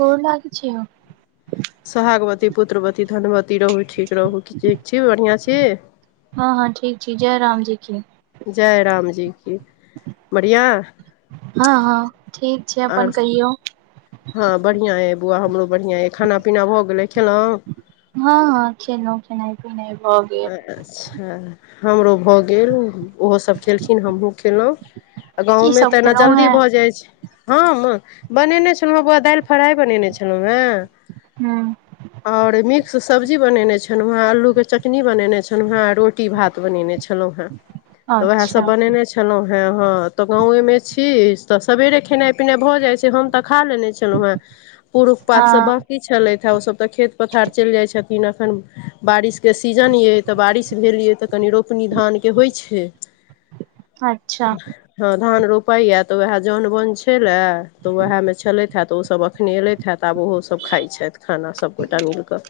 गोर लागै छिअउ। सोहागवती पुत्रवती धनवती रहू ठीक रहू ठीक छी बढ़ियां छी। हं हं ठीक छी जय राम जी की। जय रामजी की बढ़िआं। हँ हँ ठीक छै आर अपन कहियौ। हँ बढ़िआँ अइ बौआ हमरो बढ़िआँ अइ खाना पीना भऽ गेलै खेलहुँ। हँ हँ खेेलो खेनाइ पिनाइ भऽ गेल। अच्छा हमरो भऽ गेल ओहोसभ खेलखिन हमहूँ खेलहुँ। आ की गाँवमे सब तऽ एना खेलहुँ जल्दी हेँ भऽ जाइ छै। हम बनेने छलहुँ हेँ बौआ दालि फ्राइ बनेने छलहुँ हेँ। हू। और मिक्स सब्जी बनेने छलौं वें आलू के ची। चटनी बनेने छलौं हें रोटी भात बनेने छलौं हें तऽ वएह अच्छा सब बनेने छलं। छलेलौं हे ह तो गांवे में छी तऽ सबवेरे खेनाइ पिनाय भऽ जाय छै हम तऽ खा लेने छी। छलहु हेँ पूर उ पात सब हँ बाकी छलथि हे ओ सब तऽ खेत पथार चलि जाइत छल। खन बारिश। के सीजन यइ तऽ बारिश भेल यऽ तऽ कनि रोपनी धानके होइत छै अच्छा। हँ धान रोपाईये त वैह जौन बोन छले त वैहे मे छलथि हे त ओ सब अखने एलथि छथि आब ओहो सभ खाइत छथि खाना सभ गोटा मिल क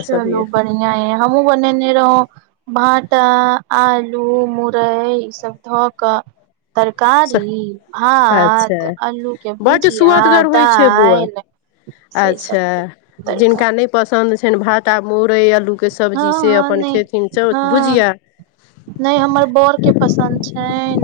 चलू बढ़िया अछि हमहुँ बनेने रहौं भाँटा, आलू, मुरई ई सब ध क तरकारी, अच्छा भात अल्लू के बड्ड भुजिया, सुअदगर होइ छै बौआ दालि से अच्छा सबके जिनका तरकारी नहि पसन्द छनि भाटा आ मुरै आलूके के हँ सब्जी से अपन खेथिन चौ भुजिया नै हमर बर के पसन्द छैन,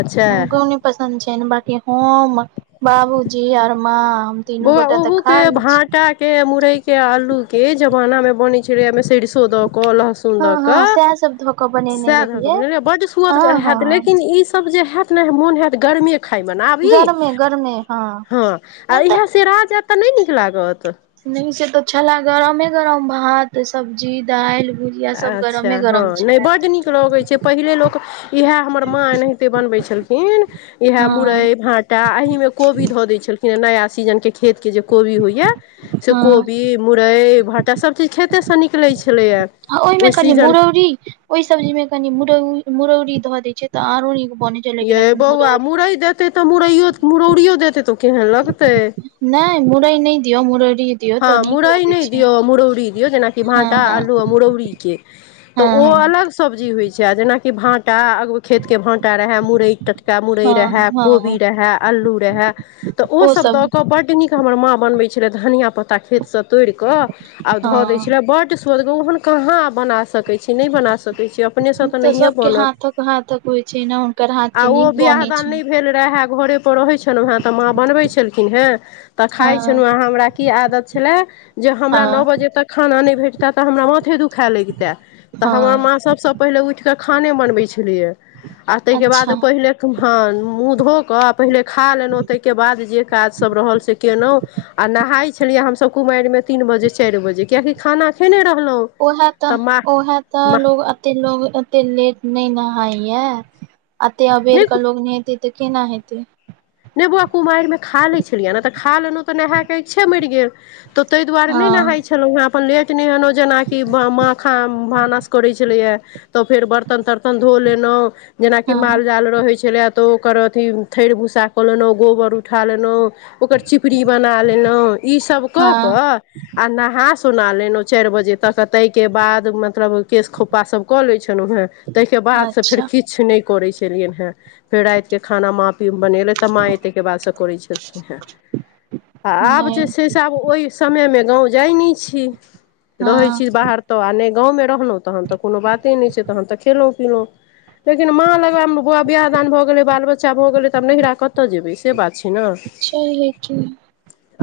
अच्छा हुनको नै पसन्द छैन बाकी हम बाबूजी आर माँ तीनू बौआ गोटा तऽ ओहू खा के लै छी भाँटा के मुरई के आलू के, जमाना में बनै छलै ओहिमे सरसो द के लहस हँ ल हँ के, सएह सब धऽ कऽ बनेने सैह द के रहियै भेल जे बड हँ सुअदगर हैत हँ लेकिन ई सब जे हैत इतना मोन हयत गर्मे खायमे ने आब ई, गरमे गरमे हँ आ नहि तऽ इएह सेरा जयत त नै नीक लागत नै से त छले गरमे गरम भात, सब्जी, दालि, भुजिया सब अच्छा गरमे हँ, गरम नै छले बड नीक लगै छै पहिले लोक यैह हमर माँ एनाहिते बनबै छलखिन यैह हँ मुरई भाटा टा, एहिमे कोबी ध दै छलखिन हे नया सीजन के खेत के जे कोबी होइये से हँ कोबी, मुरई, भ त सभ चीज खेतेसे निकलै छलैये ओहिमे कनि मुरौरी ओहि सब्जी मे कनि मुरौ मुरौरी ध देय छै ते आरो नीक बनै छै लेकिन यै एखन बौआ मुरौरी मुरै देतै त मुरैयो मुरौड़ियो देतै त ओ केहन लगतै? नहि मुरै नहि दियौ, मुरौरी दियौ तऽ हँ नीक मुरइ लगै नहि छै दियौ आ मुरौरी दियौ जेनाकि हँ भाँटा हँ आलू आ मुरौरीके त ओ हँ अलग सब्जी होइ छै आ जेनाकि भाटा खेतके भाँटा रहय, मुरै टटका मुरै हँ रहए, हँ हँ कोबी रहए, अल्लू रहय त ओ सभ द क बड नीक हमर माँ बनबै छले धनिया पत्ता खेत से तोड़िक आ ध दै हँ छल बड सुअदगर ओहेन कहाँ बना सक सकै छी नहि बना सकै छी, अपनेसँ त तऽ नहिए सबके बनत हाथक हाथक होइ छै ने हुनकर हाथ आ के ओ नीक बियाह बनै दान छै नहि भेल रहे घरे पर रहै छलहु हेँ त माँ बनबै छलखिन हेँ त हँ खाय छलहुँ हमरा की आदत छले जे हमरा नओ हँ बजे तक खाना नहि भेटतै त हमरा माथे दुखाए लगितै। त हमर हँ माँ सभसँ पहिले उठि क खाने बनबैत छलैये आ ताहिके बाद अच्छा पहिले हँ मुँह धोक पहिले खा लेलहुँ ताहिके बाद जे काज सब रहल से केलहुँ आ नहाइ छलियै हम सब कुमारिमे तीन बजे चारि बजे, कियाकि खाना खेने रहलहुँ ओहे त तऽ माँ ओहे त माँ लोग एते लोग एते लेट नहि नहाय ये, एते अबेर नहि के लोग नहेतै त केना हेतै? नहि बौआ कुमारिमे खा लै छलियै ने त खा लेलहुँ त नहाए के इच्छे मरि गेल त तै दुआरे नहि हँ नहाय छलौं हें अपन लेट नहेलौं जेनाकि माखा भानस करै छलैये तऽ फेर बर्तन तर्तन धो लेलहुँ जेनाकि हँ माल जाल रहै छलै तऽ ओकर अथि थैर भूस्सा कऽ लेलहुँ गोबर उठा लेलहुँ ओकर चिपरी बना लेलहुँ ईसब कऽ हँ कऽ आ नहा सोना लेनहु चारि बजे तक आ तई के बाद मतलब केश खोपा सब कऽ लै छलहुँ हेँ तइके बाद से फेर अच्छा किछु नहि करैत छलियनि हेँ फेर राति के खाना माँ पी बनेलथि तऽ माय ए तै के बाद से करै छलखिन हें आ आब नहि जे छैय से आब ओहि समय मे गांव जाय नै छी रहे हँ छी बाहर तो आ नै गाँवमे रहलहुँ तहन तऽ कोनो बाते नहि छै तहन तऽ खेलहुँ पीलहुं लेकिन माँ लंग मे आब बौआ बियाह दान भए गेले बाल बच्चा भऽ गेले तब नैहरा क कतऽ जेबै से बात छैय ने छैहे कि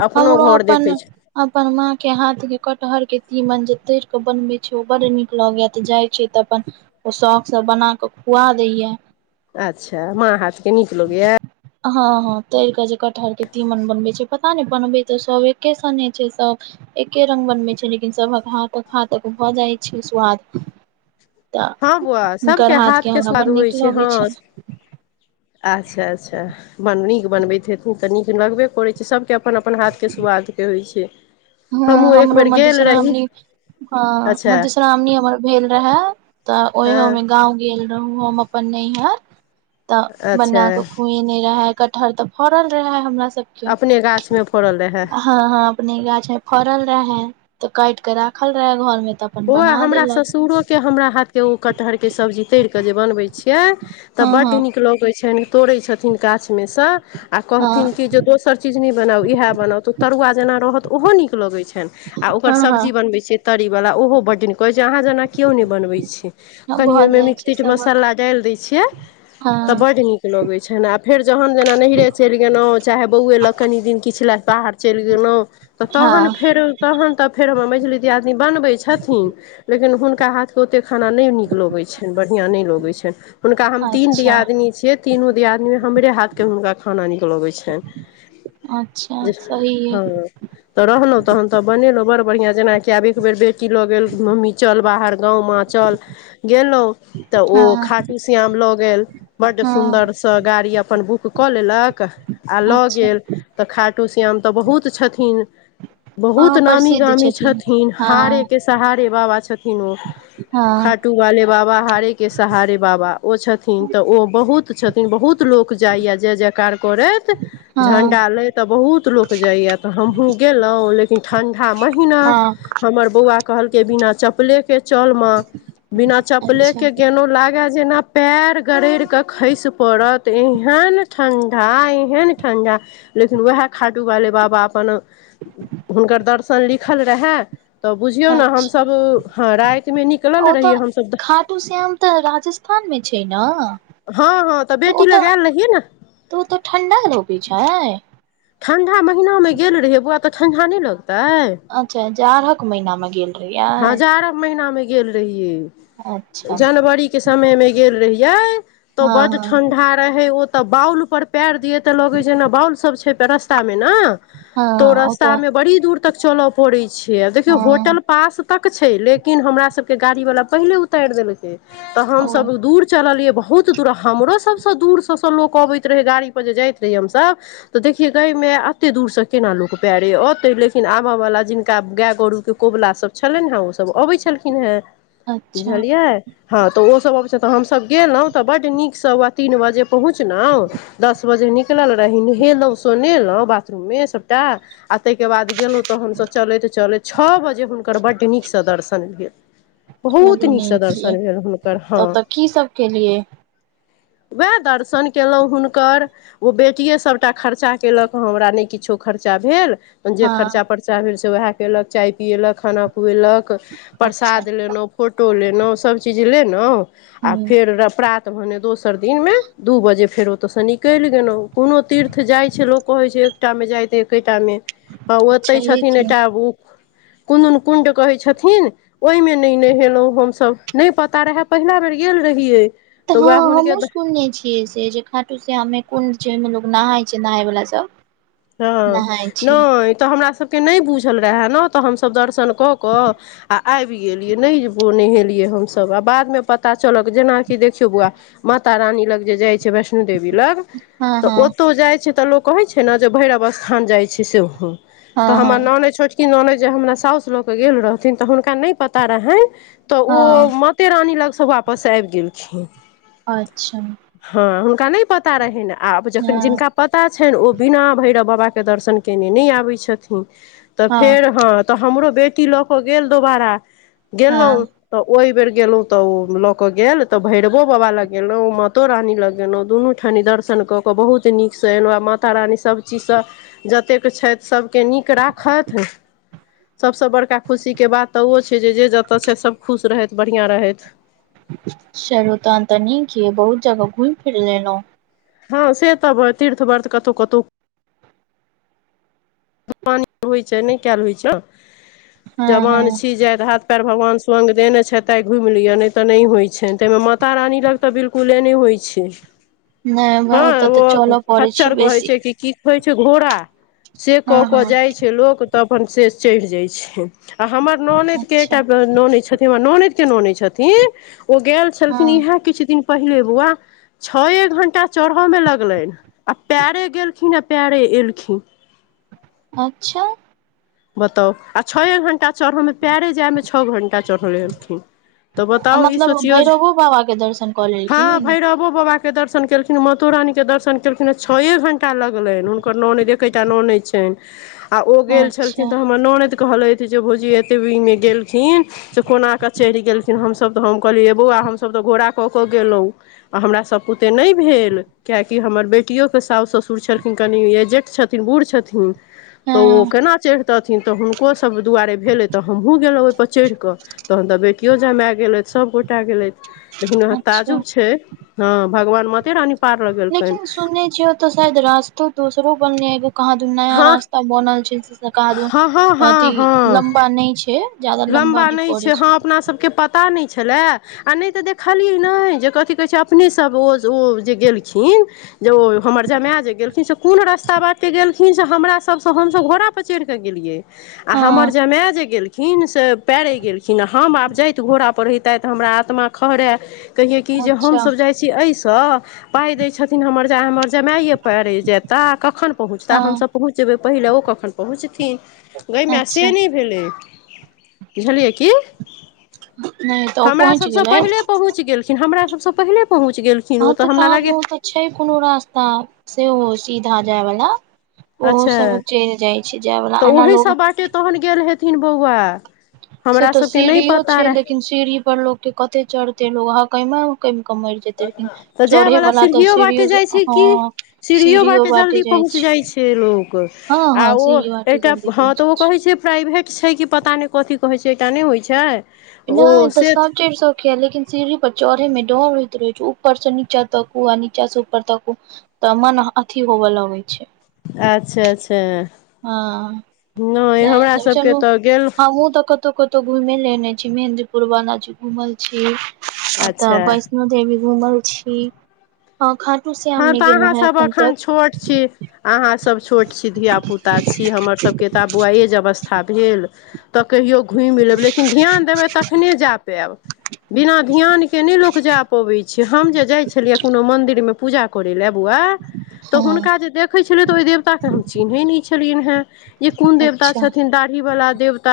अपनो हमरो घर अपन देखै छै अपन माँ के हाथ के कटहर के तीमन जे तैर क बनवे छैय ओ बड़ नीक लगैय तो जाय छियै तऽ अपन ओ शौक से बना कऽ खुआ दैया अच्छा माँ हाथ के नीक लगैयै हँ हँ तैर के जे कटहर के तीमन बनबे छैय पता नहि बनबे तऽ सब एकेसने छैय सब एके रंग बनबै छैय लेकिन सभक हांथक- हांथक भऽ जाइ छैय स्वाद तऽ हाॅं बौआ हुनकर सबके हाथ के हमरा स्वाद बड होइ नीक छैय लगै हँ छै अच्छा अच्छा बन नीक बनबैत हेथीन तऽ नीक लगबे करैत छै सभके अपन -अपन हाथके सुआदके होइत छै हँ हमहूँ एक हमरो बेर गेल रही मधुश्रावणी हँ अच्छा मधुश्रावणी हमर भेल रहए तऽ हँ ओहियोमे गाँव गेल रहूं हम अपन नैहर तऽ अच्छा बना क खुएने रहै कटहर तऽ फरल रहै हमरा सब अपने गाछमे फड़ल रहै हॅं हॅं अपने गाछ में फड़ल रहे तऽ काइट क राखल रहे घर में तऽ अपन बौआ बना हमरा देलक ससुरो के हमरा हाथ के ओ कटहर के सब्जी तैर कऽ जे बनबै छी यै तऽ हँ बड्ड हँ नीक लगै छनि तोड़ै छथिन गाछमे सँ आ हँ कहथिन कि जे दोसर चीज नहि बनाउ इहै बनाउ तऽ ओ तरुआ जेना रहत ओहो नीक लगैत छनि आ आ ओकर हँ हँ सब्जी बनबैत छियै तरीवला ओहो बड्ड नीक कहैत छै अहाँ जेना केओ नहि बनबैत छै हँ कनि भऽ ओहिमे जाइ मिट छै तीट सबक मसाला डालि दैत छियै तऽ हँ बड नीक लगैत छनि आ फेर जहन जेना नैहरे चलि गेलहुँ चाहे बौए लग कनि दिन किछ लय बाहर चलि गेलौं तऽ तहन हँ फेर तहन तऽ फेर हमर मैझली दियादिनी बनबै छथिन लेकिन हुनका हाथ ओतेक खाना नहि नीक लगैत छनि बढ़िआँ नहि लगैत छनि। हुनका हम तीन अच्छा दियादिनी छियै तीनू दियादिनीमे हमरे हाथके हुनका खाना नीक लगैत छनि। अच्छा जे सही य हँ रहलहुँ तहन तऽ बनेलहुं बड़ बढ़िया जेनाकि आब ई एक बेेर बेटी लऽ गेल मम्मी चल बाहर गाँवमे चल गेलहुँं तऽ ओ हँ खाटू श्याम लऽ गेल बड हँ सुन्दर सँ गाड़ी अपन बुक कऽ लेलक आ लऽ अच्छा गेल तऽ खाटू श्याम तऽ बहुत छथिन बहुत हँ नामी प्रसिद्ध गामी छथिन हँ हारे के सहारे बाबा छथिन ओ खाटू हँ खाटुवाले बाबा हारे के सहारे बाबा ओ छथिन तऽ ओ बहुत छथिन बहुत लोक जाइया जै जै कार करैत हँ झण्डा लैत आ बहुत लोक जाइए तऽ हमहूँ गेलहुँ लेकिन ठंढा महीना हँ हमर बौआ कहलकै बिना चपले के चल मा, बिना चपले अच्छा के गेलौं लागल जेना पयर गरैड़ क खसि पड़त एहन ठण्डा एहन ठण्डा लेकिन वैहे खाटूवाले बाबा अपन, हुनकर दर्शन लिखल रहए त बुझियौ ने अच्छा हमसब हँ रातिमे निकलल ओ तऽ रहियै हमसब खाटू श्याम त राजस्थान मे छै ना हँ हँ त बेटी लग आयल रहियै ना त ओत ठण्डा लगै छै? ठन्डा महिनामे गेल रहियै बौआ त ठण्डा नहि लगतै अच्छा जाड़क महिना मे गेल हं रहियै जाड़क महिनामे गेल रहियै। अच्छा जनवरी के समय मे गेल रहियै त हँ बड हँ ठंडा रहेे ओ त बाउल पर पैर दियै ते लगै छै ने बाउल सब छैे रास्ता मे ना हँ त ओ तऽ रास्तामे बड़ी दूर तक चल पड़ैत छै आ देखियौ हँ होटल पास तक छै लेकिन हमरा सब के गाड़ी बला पहिले उतैर देलकै त हम ओ सब चललै बहुत दूर हमरो सबसँ दूर सब स लोक अबैत रहै गाड़ी पर जे जाइत रहियै हमसभ त देखियै गै माय एते दूरसँ केना लोक पैरे औते लेकिन आबयवला जिनका गाय गरुके कोबला सभ छलनि हेँ ओसभ अबैते छलखिन हेँ अच्छा बुझलियै हँ त ओसभ अबै छै त हमसभ गेलहुँ त बड नीकसँ व तीन बजे पहुँचलहुँ दस बजे निकलल रही, नहेलहुँ सोनेलहुँ बाथरूममे सभटा आ ताहिके बाद गेलहुँ त हमसभ चलैत चलैत छओ बजे हुनकर बड नीकसँ दर्शन भेल। बहुत चलू नीकसँ नीक यै दर्शन भेल हुनकर हं ओतऽ की सब केलियै वैह दर्शन केलहुँ हुनकर ओ बेटिए सभटा खर्चा केलक हँ, हमरा नहि किछो खर्चा भेल। जे हँ खर्चा पर्चा भेल से वैह केलक। चाय पियेलक खाना खुएलक अच्छा प्रसाद लेलहुँ फोटो लेलहुँ सभ चीज लेलहुँ आ ह फेर प्रात त भने दोसर दिनमे दू बजे फेर ओत सँ निकलि गेलहुँ। कोनो तीर्थ जाइ छै लोक कहैत छै एकटा मे जाइत एकेटा मे आ ओते छैहे छथिन की एकटा कोनन कुण्ड कहै छथिन ओहिमे नहि नहेलहुँ हमसभ, नहि पता रहय पहिला बेर गेल रहियै। त तऽ हँ उएह हमहु हुनके सुनने छियै। जे छै खाटू श्याम मे कुण्ड छै कोन लोग नहााय छै नहाय वला सब। हँ नहाय छै नै त हमरासभके नहि बुझल रहए ने त हमसभ दर्शन क क आ आबि गेलियै नहि नहेलियै हमसभ आ बादमे पता चलल। जेनाकि देखियौ बौआ माता रानी लग जे जाइत छै वैष्णो देवी लग हँ त हँ ओतौ जाइत छै त लोक कहै छै ने जे भैरव स्थान जाइत छै सेहो हँ त हमर हँ नामे छोटकी छोटकी ननैद जे हमरा साउस ल के गेल रहथिन त हुनका नहि पता रहनि त ओ हँ म माते रानी लगसँ वापस आबि गेलखिन। अच्छा हँ हुनका नहि पता रहनि, आब जखन हँ जिनका पता छनि ओ बिना भैरव बाबाके दर्शन केने नहि आबै छथिन, त फेर हँ त हमरो बेटी ल क गेल दोबारा हँ गेलहुँं त ओहि बेर गेलोँ त ओ ल के गेल त भैरवो बाबा लग गेलहु मतो रानी लग गेलहु दुनू ठाम कनि दर्शन कऽ कऽ बहुत नीकसँ एलहुँ, आ माता रानी सभचीजसँ जतेक छथि सभ के नीक राखथि सबसँ बड़का खुशीके बात त ओ छै जे जत छथि सभ खुश रहथि बढ़िआँ रहथि। चलु तहन त नीक या बहुत जगह घुम फिर लेलौ। हां से तऽ ब तीर्थ वर्थ कतौ-कतौ जवानी खत्म होय छै नै काएल होय छै, हँ जवान हँ छी जाय [unintelligible] पैर भगवान स्वांग देना छै त आय घुम लियो नै तऽ नै होय छै, तै मे माता रानी लग तऽ बिलकुले नै होय छै। नहि हां ओतऽ तऽ चलऽ ओ पड़ै छै खच्चर कहै बेसी छै कि की कहै छै घोड़ा? से हँ कऽ कऽ हँ जाय छै लोक तऽ अपन से चैढ़ जाय छै। आ हमर ननैद के अच्छा एकटा ननैद‌ छथिन, हमर ननैद के ननैद छथिन। ओ गेल छलखिन हँ इहाए किछ दिन पहिले बौअवा छए घंटा चढ़ऽ मे लगलैन आ पाएरे गेलखिन ए पाएरे एलखिन। अच्छा। बताउ आ छए घण्टा चढ़ऽ मे पाएरे जाय मे छ घंटा चढ़ले एलखिन तऽ बताउ ई मतलब सोचियौ भैरवो बाबा के दर्शन क लेलखिन। उहो बाबा के दर्शन केलखिन, मातो रानी के दर्शन केलखिन आ छए घंटा लगलैन, हुनकर नौनेद ए केटा नौनेद छैन आ ओ गेल अच्छा छलखिन त हम हमर नोनैद कहलैथ जे भौजी ए एते भीड़मे गेलखिन से कोना कऽ चैढ़ गेलखिन, हमसब तऽ हम कहलियै यै बौअवा हम सब तऽ घोड़ा कऽ कऽ गेलौ। आ हमरा सब पुते नै भेल। कियाकि हमर बेटियो के सोस, ससुर छलखिन कनि एजेट छथिन, बुढ़ छथिन। तऽ ओ हँ केना चैढ़तेयथिन तऽ हुनको सब दुआरे भेलै तऽ हमहु गेलौ ओय पर चढ़ कऽ तहन तऽ बेटियो जमाय गेलैथ सब गो टा गेलैथ लेकिन हां अच्छा ताजुब छै हां भगवान माते रानी पार लगेलकनि लेकिन सुनने छीये ओता शायद रास्तो दोसरो बनलै एगो कहाँ दन नै नया हँ रास्ता बनल छै। हँ हँ [unintelligible] अथि हँ हँ लम्बा नै छै। ज्यादा लम्बा नहि नै पड़ै छै, हां अपना सबके पता नै छलाए। आ नै तऽ देखली नै जे कथि कहै छै अपने सब ओ ओ जे गेलखिन जे ओ हमर जमाय जे गेलखिन से कुन रस्ता बाटे गेलखिन से हमरा सबसे हम सब घोड़ा पर चैढ़ कऽ गेलियै। आ हँ हमर जमाय जे गेल खिन से पाएरे गेलखिन, हम आब जायत घोड़ा पर रहि तायत हमरा आत्मा खहरय। कहियै कि जे हम अच्छा सब जाय छी ऐ स, पाय देय छथिन हमर जा हमर जमाइए पाएरे जेता, कखन पहुँचता, हम हँ सब पहुँच जेबै पहिले ओ कखन पहुँचथिन। गय माय से अच्छा नै भेलै। बुझलियै की नहि तऽ ओ हमरा पहुँच सबसे गेलथि पहिले पहुँच गेल खिन हमरा सबसे पहिले पहुँच गेलखिन ओ हँ तऽ हमरा कहाँ दुन लागै ओतऽ छै कुनू रास्ता सेहो सीधा जाय वला। ओहो अच्छा सब चैल जाय छै जाय वला, तऽ एना ओही लोग सब बाटे तहन गेल हेथिन बौअवा। से तऽ सीढ़ीयो छै, लेकिन सीढ़ी पर लोक के कते चढ़ते लोक [unintelligible] कैम के मैर जेते, लेकिन तऽ जाय चढ़े वाला वला ते बाटे सीढ़ियो से जाइ छै हां सीढ़ियो बाँटे जाय [unintelligible] जाय छै लोक आ ओ सीढ़ी बाटे जल्दी एकटा हां पहुँच तऽ जाइ ओ कहै छै प्राइभेट छै कि पता नै कथी कहै छै, एकटा नै होय छै नै ओ तऽ से सब चैढ़ स कै, लेकिन सीढ़ी पर चढ़य मे डर होएत रहे छै, ऊपर से नीचा ताकू आ नीचा से ऊपर ताकू तऽ मन अथी होबा लागै छै। अच्छा अच्छा हँ नहि सैह हमरा सब सबके चालु तऽ गेल हमहुं तऽ कतहु कत तहु घुइमे लेने छी मेंहदीपुर बाला जी घूमल छी ओतऽ अच्छा वैष्णो देवी घुमल छी हँ खाटूश हँ तऽ अहाँसभ अखन छोट छी अहाँ सभ छोट छी धियापुता छी हमरसभके तऽ आब बौआ एज अवस्था भेल तऽ कहियो घुइम लेब लेकिन ध्यान देबै तखने जा पैब। बिना ध्यानके नए लोक जा पबैत छै हम जे जाइत छलियै कोनो मन्दिरमे पूजा करै लए बौआ तऽ हँ हुनका जे देखै छलीयै तऽ ओइ देवताके हम चिन्है नए छलियैन हेँ ई कोन देवता अच्छा छथिन दाढ़ी वला देवता